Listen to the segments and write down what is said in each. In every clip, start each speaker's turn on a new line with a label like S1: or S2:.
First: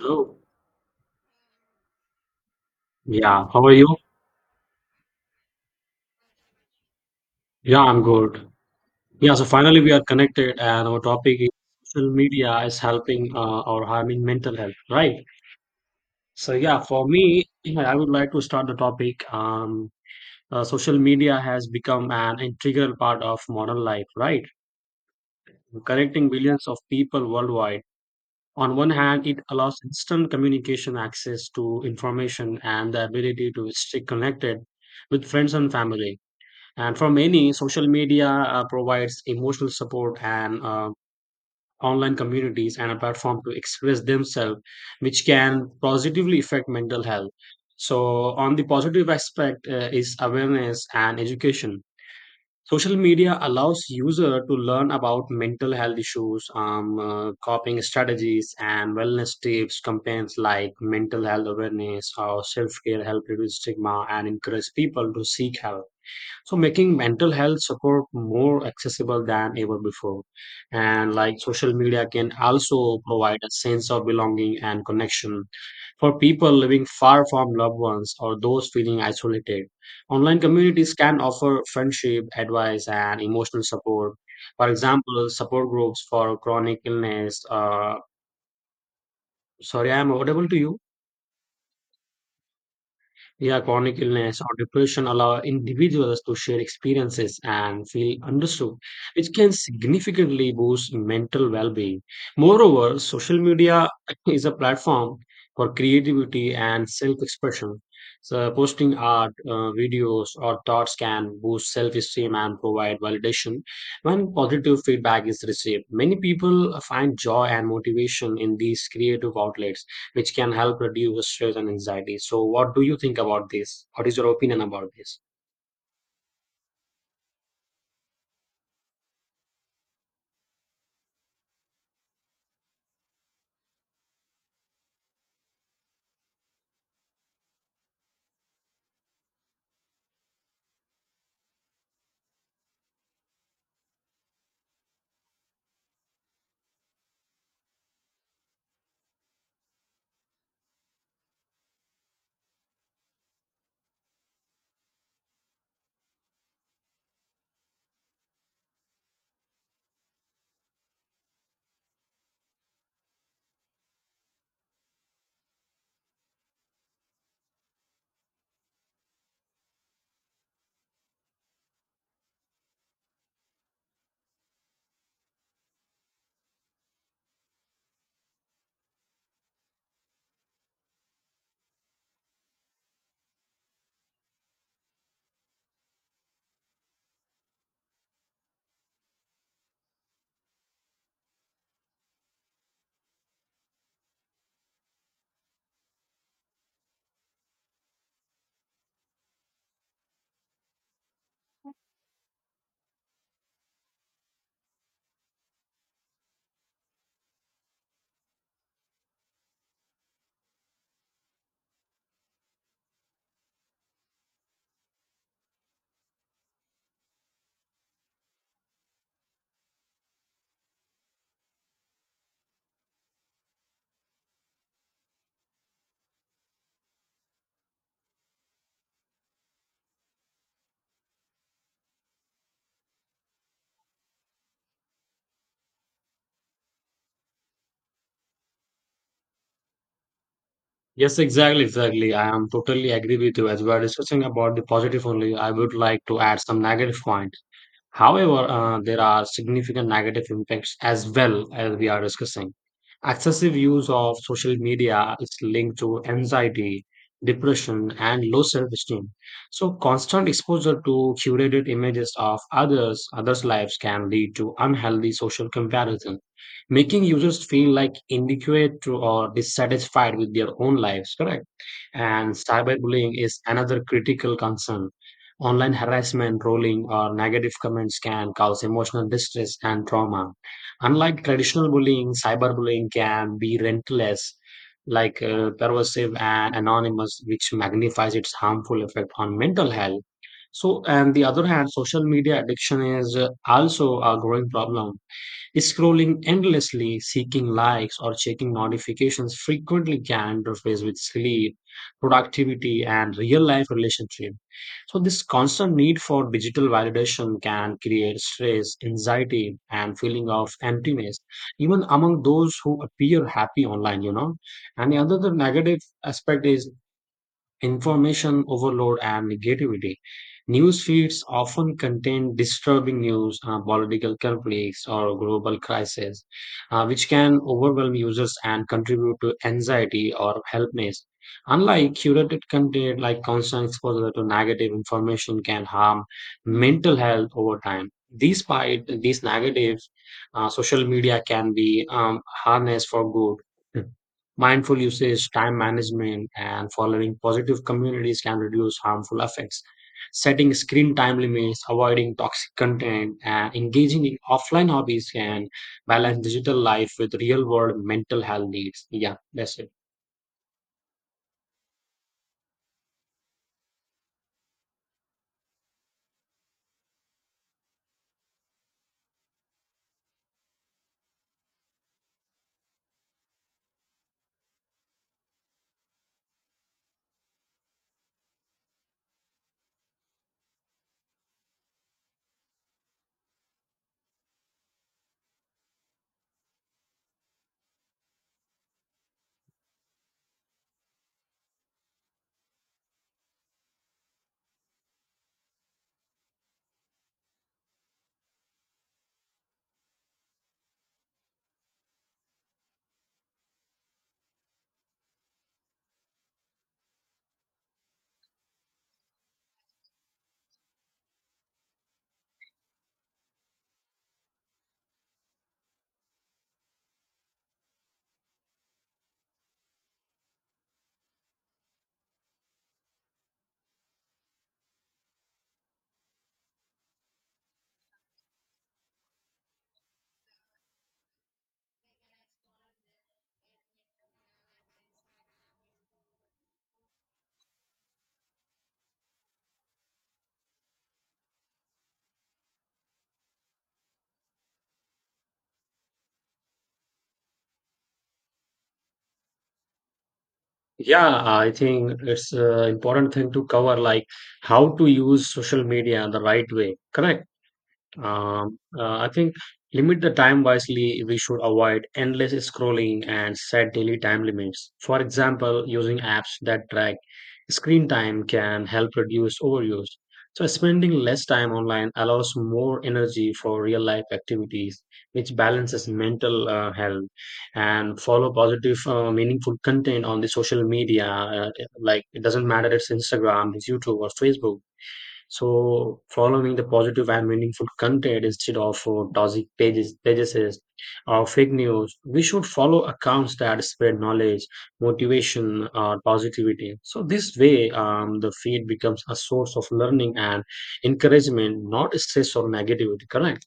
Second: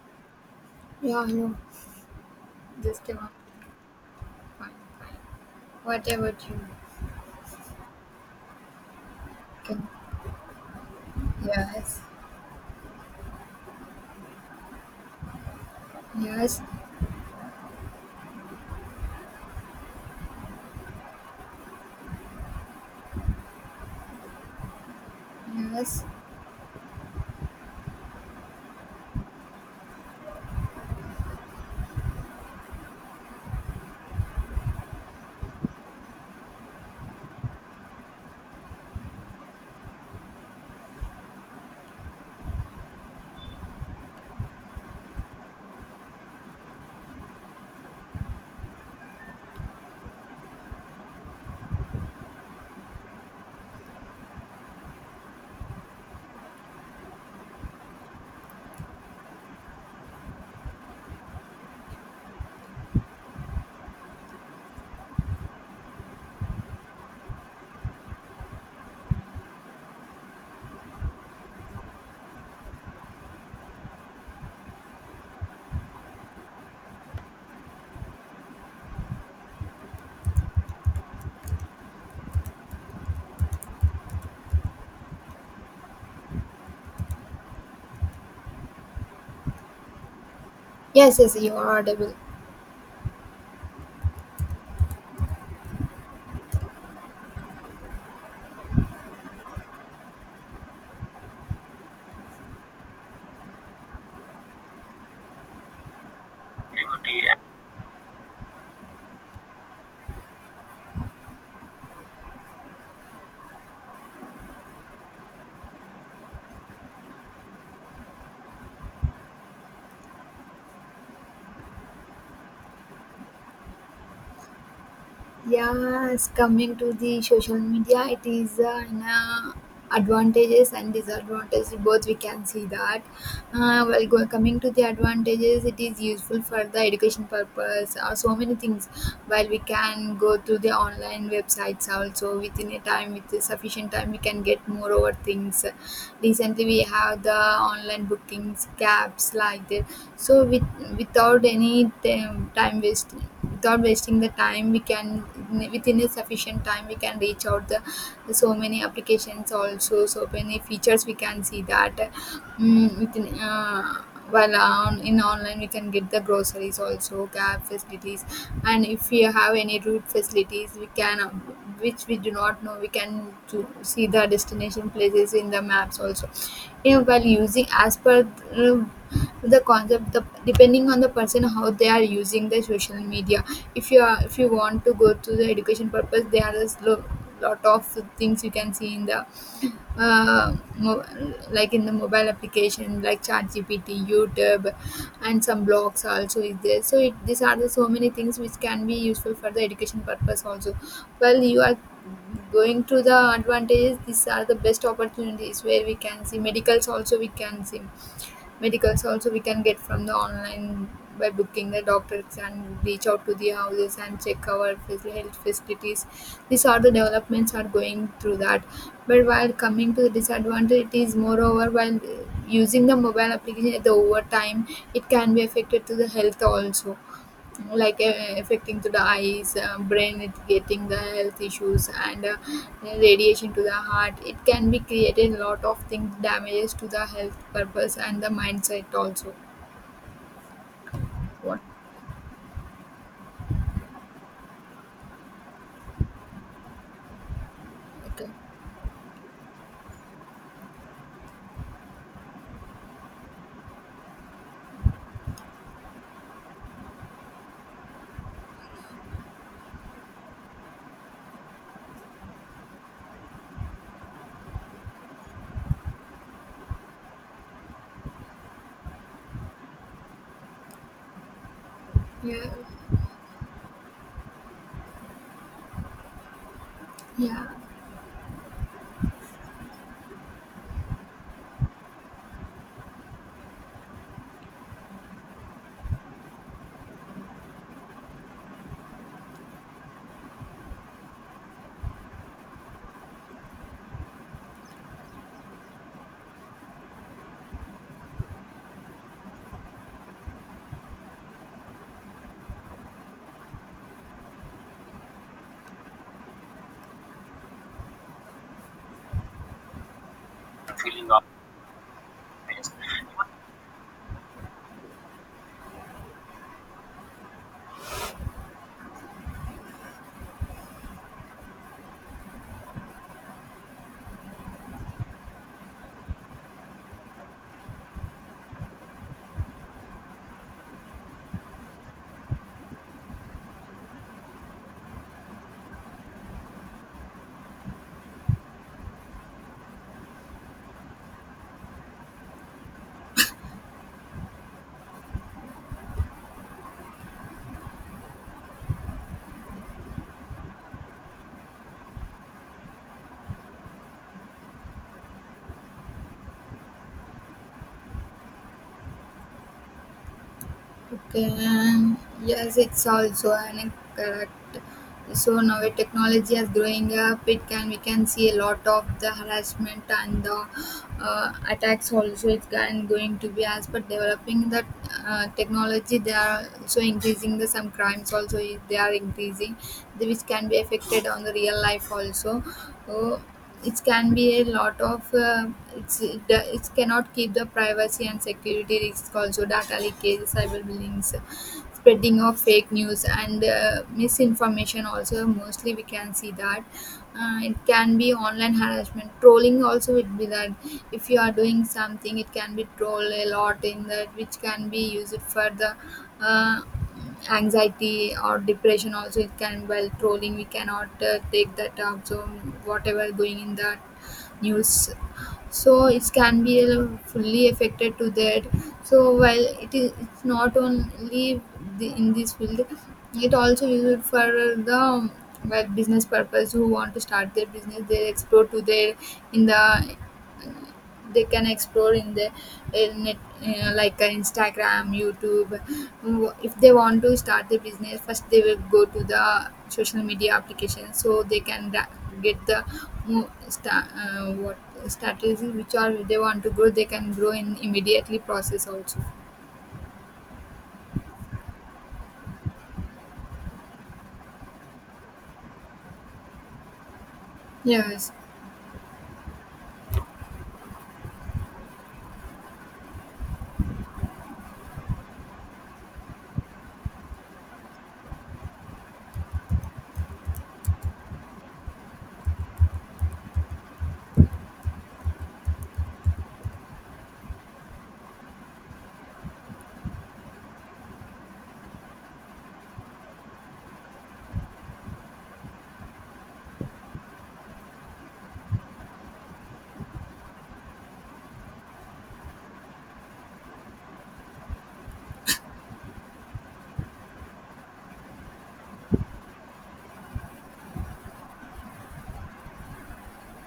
S1: Oh,
S2: Yeah, you just give up.
S1: yeah. How are you?
S2: Fine. Whatever you
S1: Yeah, I'm good. Yeah, so finally
S2: can.
S1: we are connected, and our topic is
S2: Yes.
S1: social media is helping or harming mental health, right? So
S2: Yes.
S1: yeah, for me, yeah, I would like to start the topic. Social media has become an integral part of modern life, right?
S2: Yes.
S1: Connecting billions of people worldwide. On one hand, it allows instant communication access to information and the ability to stay connected with friends and family. And for many, social media provides emotional support and online communities and a platform to express themselves, which can positively affect mental health. So, on the positive aspect is awareness and education. Social media allows user to learn about mental health issues, coping strategies, and wellness tips. Campaigns like mental health awareness or self care help reduce stigma and encourage people to seek help, so making mental health support more accessible than ever before. And like social media can also provide a sense of belonging and connection for people living far from loved ones or those feeling isolated. Online communities can offer friendship advice and emotional support, for example support groups for chronic illness. Sorry, I am audible to you?
S2: Yes, yes, you are audible.
S1: Yeah, chronic illness or depression allow individuals to share experiences and feel understood, which can significantly boost mental well being. Moreover, social media is a platform for creativity and self expression. So, posting art, videos, or thoughts can boost self esteem and provide validation when positive feedback is received. Many people find joy and motivation in these creative outlets, which can help reduce stress and anxiety. So, what do you think about this? What is your opinion about this?
S2: Yes, coming to the social media, it is advantages and disadvantages both. We can see that. Coming to the advantages, it is useful for the education purpose, or so many things. While we can go to the online websites also within a time, with the sufficient time, we can get more over things. Recently, we have the online bookings, cabs like that, so with without any time, time wasting without wasting the time we can within a sufficient time we can reach out the so many applications also, so many features we can see that, mm, within while on in online we can get the groceries also, cab facilities, and if we have any route facilities we can, which we do not know, we can to see the destination places in the maps also, you know, while using as per uh, the concept, depending on the person how they are using the social media. If you are if you want to go to the education purpose there are lot of things you can see in the uh, mo- like in the mobile application like ChatGPT, YouTube, and some blogs also is there, so these are the so many things which can be useful for the education purpose also. Well, you are going to the advantages, these are the best opportunities where we can see medicals also, we can see medicals also we can get from the online by booking the doctors and reach out to the houses and check our health facilities. These are the developments are going through that. But while coming to the disadvantage, it is moreover while using the mobile application at the overtime, it can be affected to the health also, like affecting to the eyes, brain, it getting the health issues, and radiation to the heart, it can be created a lot of things, damages to the health purpose and the mindset also.
S1: Yes,
S2: What.
S1: exactly, exactly. I am totally agree with you. As we are discussing about the positive only, I would like to add some negative point.
S2: Okay.
S1: However, there are significant negative impacts as well as we are discussing. Excessive use of social media is linked to anxiety, depression, and low self esteem. So, constant exposure to curated images of others, others' lives can lead to unhealthy social comparison, making users feel like inadequate to or dissatisfied with their own lives, correct? And
S2: Yeah.
S1: cyberbullying is another critical concern. Online harassment, trolling, or
S2: Yeah.
S1: negative comments can cause emotional distress and trauma. Unlike traditional bullying, cyberbullying can be relentless, like pervasive and anonymous, which magnifies its harmful effect on mental health. So, on the other hand, social media addiction is also a growing problem. Scrolling endlessly, seeking likes, or checking notifications frequently can interfere with sleep, productivity, and real life relationship. So, this constant need for digital validation can create stress, anxiety, and feeling of
S2: Feeling
S1: emptiness,
S2: up.
S1: even among those who appear happy online. And the other the negative aspect is information overload and negativity. News feeds often contain disturbing news, political conflicts, or global crises, which can overwhelm users and contribute to anxiety or helplessness. Unlike curated content, like constant exposure to negative information can harm mental health over time. Despite these negatives, social media can be harnessed for good. Mindful usage, time management, and following positive communities can reduce harmful effects. Setting screen time limits, avoiding toxic content, and engaging in offline hobbies can balance digital life with real world mental health needs. Yeah, that's it.
S2: Okay, and yes, it's also an incorrect. So now with technology is growing up, it can we can see a lot of the harassment and the attacks also. It's can going to be as per developing that technology, they are also increasing the some crimes also. They are increasing, which can be affected on the real life also. So it can be a lot of it cannot keep the privacy and security risks also, data leakage, cyberbullying, spreading of fake news and misinformation also, mostly we can see that. It can be online harassment, trolling also, it be that if you are doing something it can be troll a lot in that, which can be used for the uh, anxiety or depression also. It can, well, trolling we cannot take that up, so whatever going in the news, so it can be fully affected to that. So while it is, it's not only in this field, it also used for the, well, business purpose. Who want to start their business they explore to their in the, they can explore in the net, like Instagram, YouTube. If they want to start the business, first they will go to the social media application, so they can get the mo- sta- what strategy which are they want to grow, they can grow in immediately process also.
S1: Yeah, I think it's an important thing to cover, like how to use social media the right way. Correct.
S2: Yes.
S1: I think limit the time wisely. We should avoid endless scrolling and set daily time limits. For example, using apps that track screen time can help reduce overuse. So, spending less time online allows more energy for real life activities, which balances mental health. And follow positive, meaningful content on the social media. Like, it doesn't matter it's Instagram, it's YouTube, or Facebook, so following the positive and meaningful content instead of toxic pages, or fake news, we should follow accounts that spread knowledge, motivation, or positivity. So this way, the feed becomes a source of learning and encouragement, not stress or negativity. Correct?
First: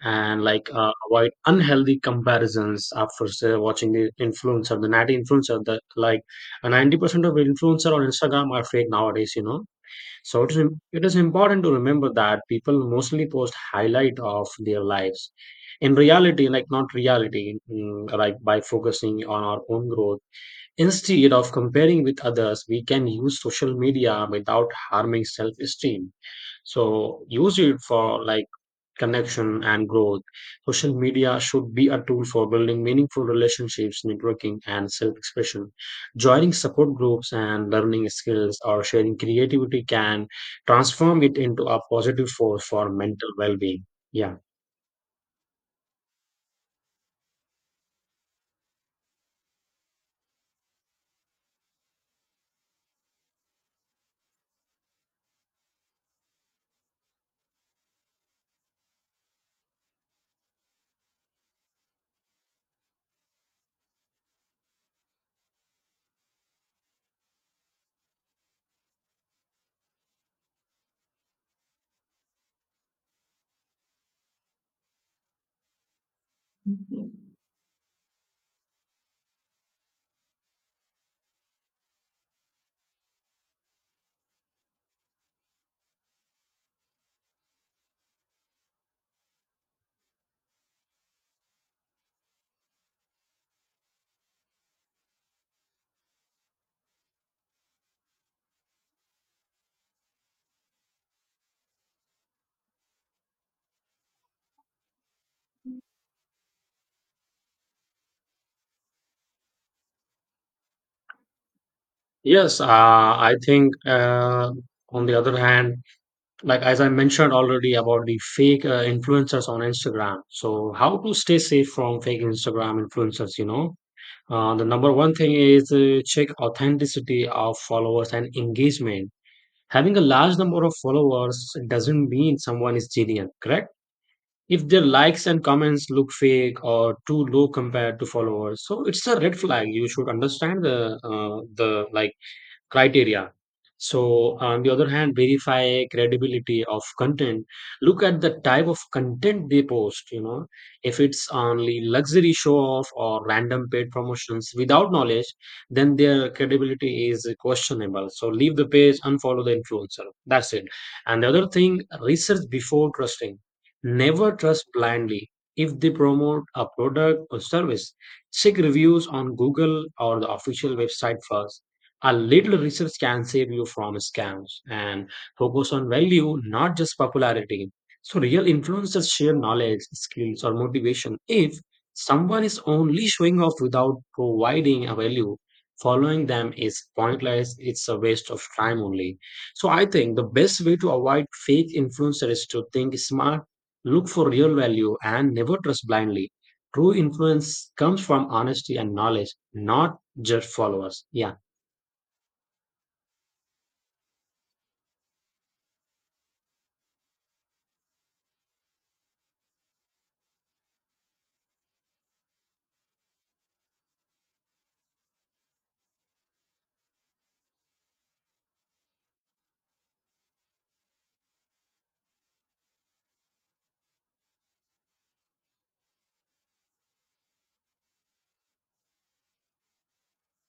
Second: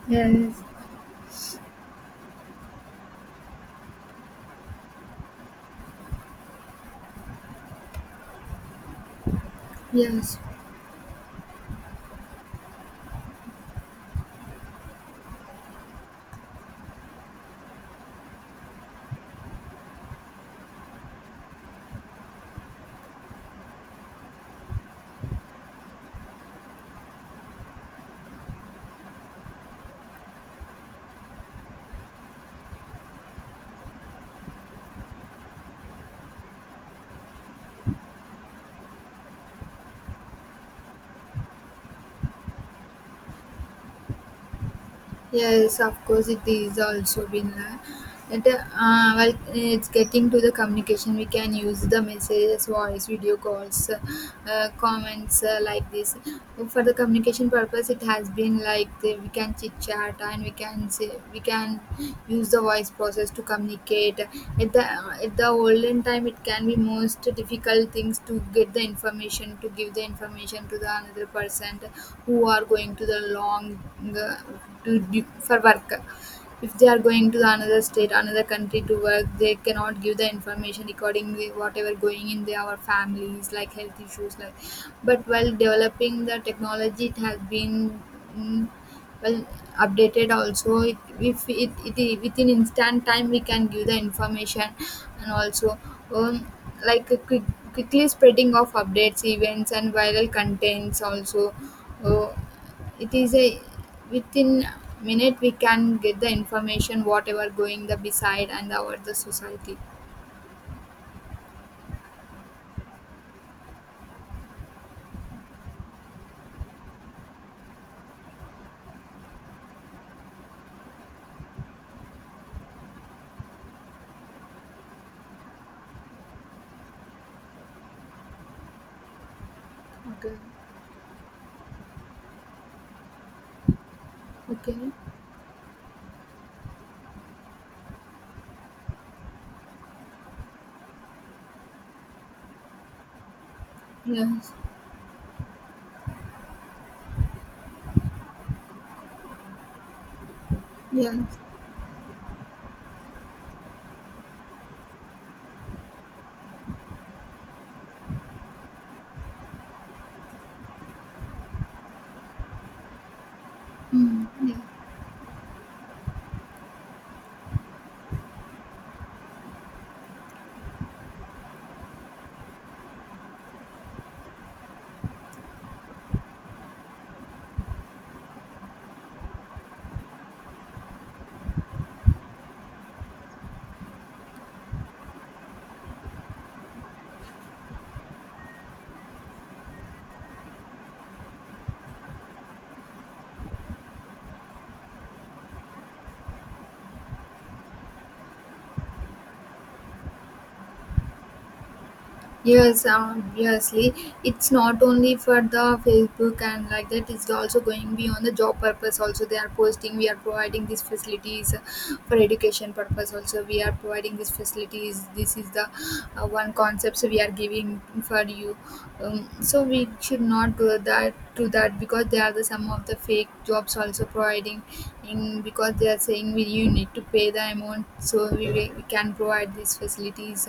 S1: And
S2: Yes.
S1: like avoid unhealthy comparisons after say, watching the influencer, the natty influencer, the like 90% of influencer on Instagram are fake nowadays. You know,
S2: Yes.
S1: so it is, it is important to remember that people mostly post highlight of their lives. In reality, like not reality, mm, like by focusing on our own growth, instead of comparing with others, we can use social media without harming self-esteem. So use it for like connection and growth. Social media should be a tool for building meaningful relationships, networking, and self expression. Joining support groups and learning skills or sharing creativity can transform it into a positive force for mental well being. Yeah.
S2: Yes, of course, it is also been like that. Well, it's getting to the communication. We can use the messages, voice, video calls, comments, like this. For the communication purpose, it has been like we can chit chat, and we can say, we can use the voice process to communicate. At the olden time, it can be most difficult things to get the information, to give the information to the another person who are going to the long uh, to do, for work. If they are going to the another state, another country to work, they cannot give the information regarding whatever going in their families, like health issues like. But while developing the technology, it has been, mm, well, updated also. It, if it, it it within instant time we can give the information, and also, um, like quickly spreading of updates, events, and viral contents also. Oh, it is a within minute we can get the information whatever going the beside and our the society.
S1: Yes, I think on the other hand, like as I mentioned already about the fake influencers on Instagram. So how to stay safe from fake Instagram influencers, you know? The number one thing is check authenticity of followers and engagement. Having a
S2: Okay.
S1: large number of followers doesn't mean someone is genuine, correct? If
S2: Okay.
S1: their likes and comments look fake or too low compared to followers, so it's a red flag. You should understand the like criteria. So,
S2: Yes.
S1: on the other hand, verify credibility of content. Look at the type of content they post. You know, if it's
S2: Yes.
S1: only luxury show off or random paid promotions without knowledge, then their credibility is questionable. So, leave the page, unfollow the influencer. That's it. And the other thing, research before trusting.
S2: Mm,
S1: Never
S2: yes.
S1: trust blindly. If they promote a product or service, check reviews on Google or the official website first. A little research can save you from scams, and focus on value, not just popularity. So, real influencers share knowledge, skills, or motivation. If someone is only showing off without providing a value, following them is pointless. It's a waste of time only. So, I think the best way to avoid fake influencers is to think smart, look for real value, and never trust blindly. True influence comes from honesty and knowledge, not just followers. Yeah.
S2: Yes, obviously, it's not only for the Facebook and like that. It's also going beyond the job purpose. Also, they are posting. We are providing these facilities for education purpose. Also, we are providing these facilities. This is the one concepts we are giving for you. So we should not do that to that, because they are the some of the fake jobs also providing in, because they are saying we you need to pay the amount, so we can provide these facilities,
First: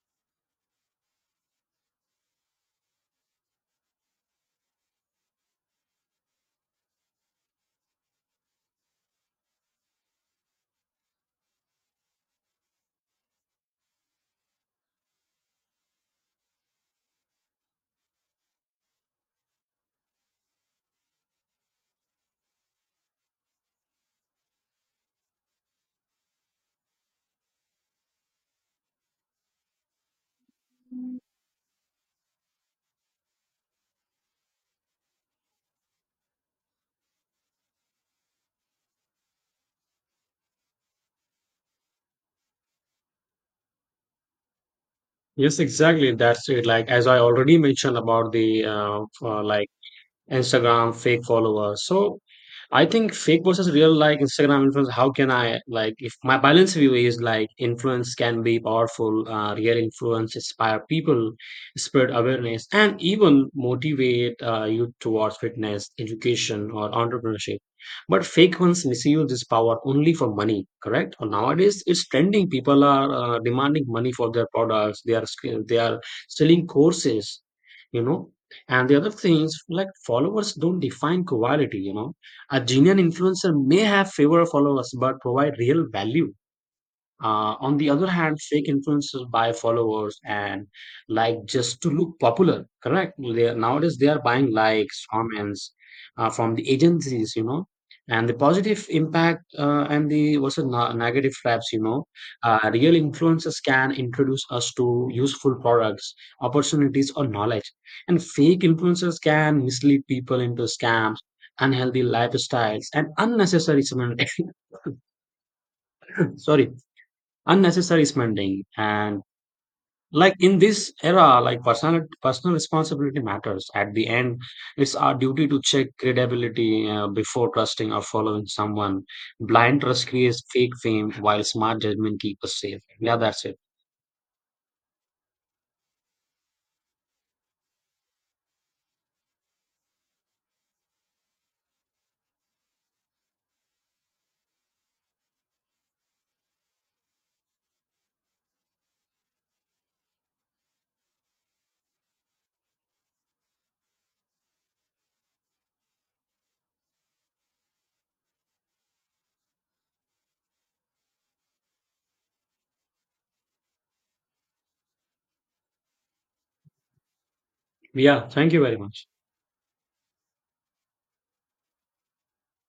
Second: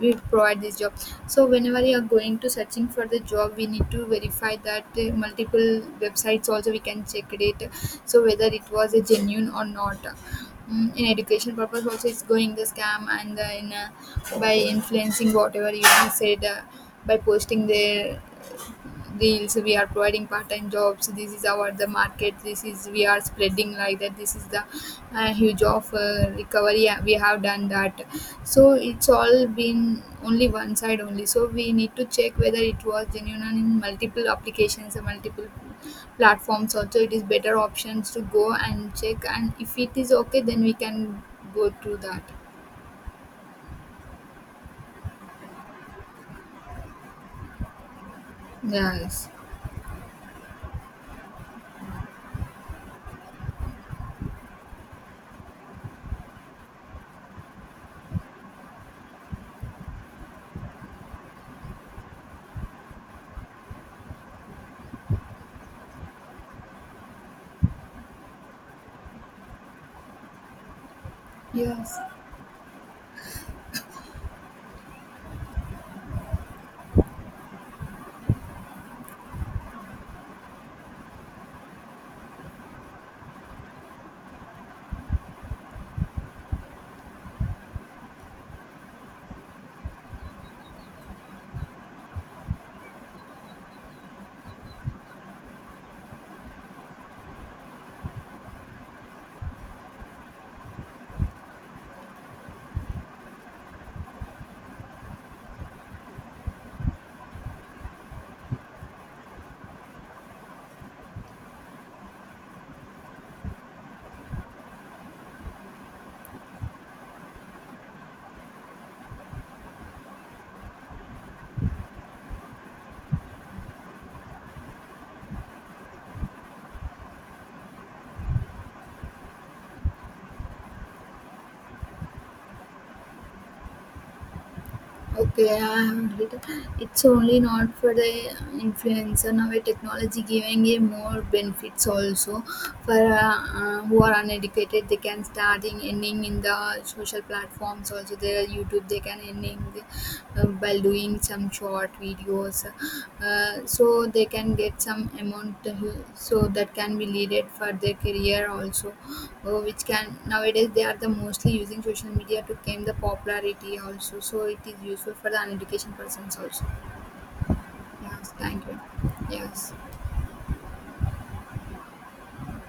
S2: we provide this job. So whenever you are going to searching for the job, we need to verify that, multiple websites also we can check it, so whether it was a genuine or not. Mm, in education purpose also it's going the scam, and in by influencing whatever you have said, by posting there deals, we are providing part-time jobs, this is our the market, this is we are spreading like that, this is the huge of recovery we have done that. So it's all been only one side only, so we need to check whether it was genuine and in multiple applications or multiple platforms also, it is better options to go and check, and if it is okay then we can go through that.
S1: Yes, exactly. That's it. Like as I already mentioned about the
S2: Yes.
S1: like Instagram fake followers. So I think fake versus real like Instagram influence. How can I, like if my balance view is like, influence can be powerful, real influence inspire people, spread awareness, and even motivate you towards fitness, education, or entrepreneurship. But fake ones misuse this power only for money, correct? Or nowadays
S2: Yes.
S1: it's trending. People are demanding money for their products. They are selling courses, you know. And the other thing is, like, followers don't define quality, you know. A genuine influencer may have fewer followers but provide real value. On the other hand, fake influencers buy followers and like just to look popular, correct? Nowadays they are buying likes, comments from the agencies, you know. And the positive impact and the also negative traps, you know, real influencers can introduce us to useful products, opportunities, or knowledge. And fake influencers can mislead people into scams, unhealthy lifestyles, and unnecessary spending. Sorry, unnecessary spending and like in this era, like personal responsibility matters at the end. It's our duty to check credibility before trusting or following someone. Blind trust creates fake fame, while smart judgment keeps us safe. Yeah, that's it.
S2: Okay, I'm It's only not for the influencer now. A technology giving a more benefits also for who are uneducated. They can start in ending in the social platforms also. Their YouTube they can ending the, by doing some short videos, so they can get some amount. So that can be needed for their career also. Oh, which can nowadays they are the mostly using social media to gain the popularity also, so it is useful for the education persons also.
S1: Yeah,
S2: Yes,
S1: thank you
S2: thank
S1: very
S2: you.
S1: much.
S2: Yes.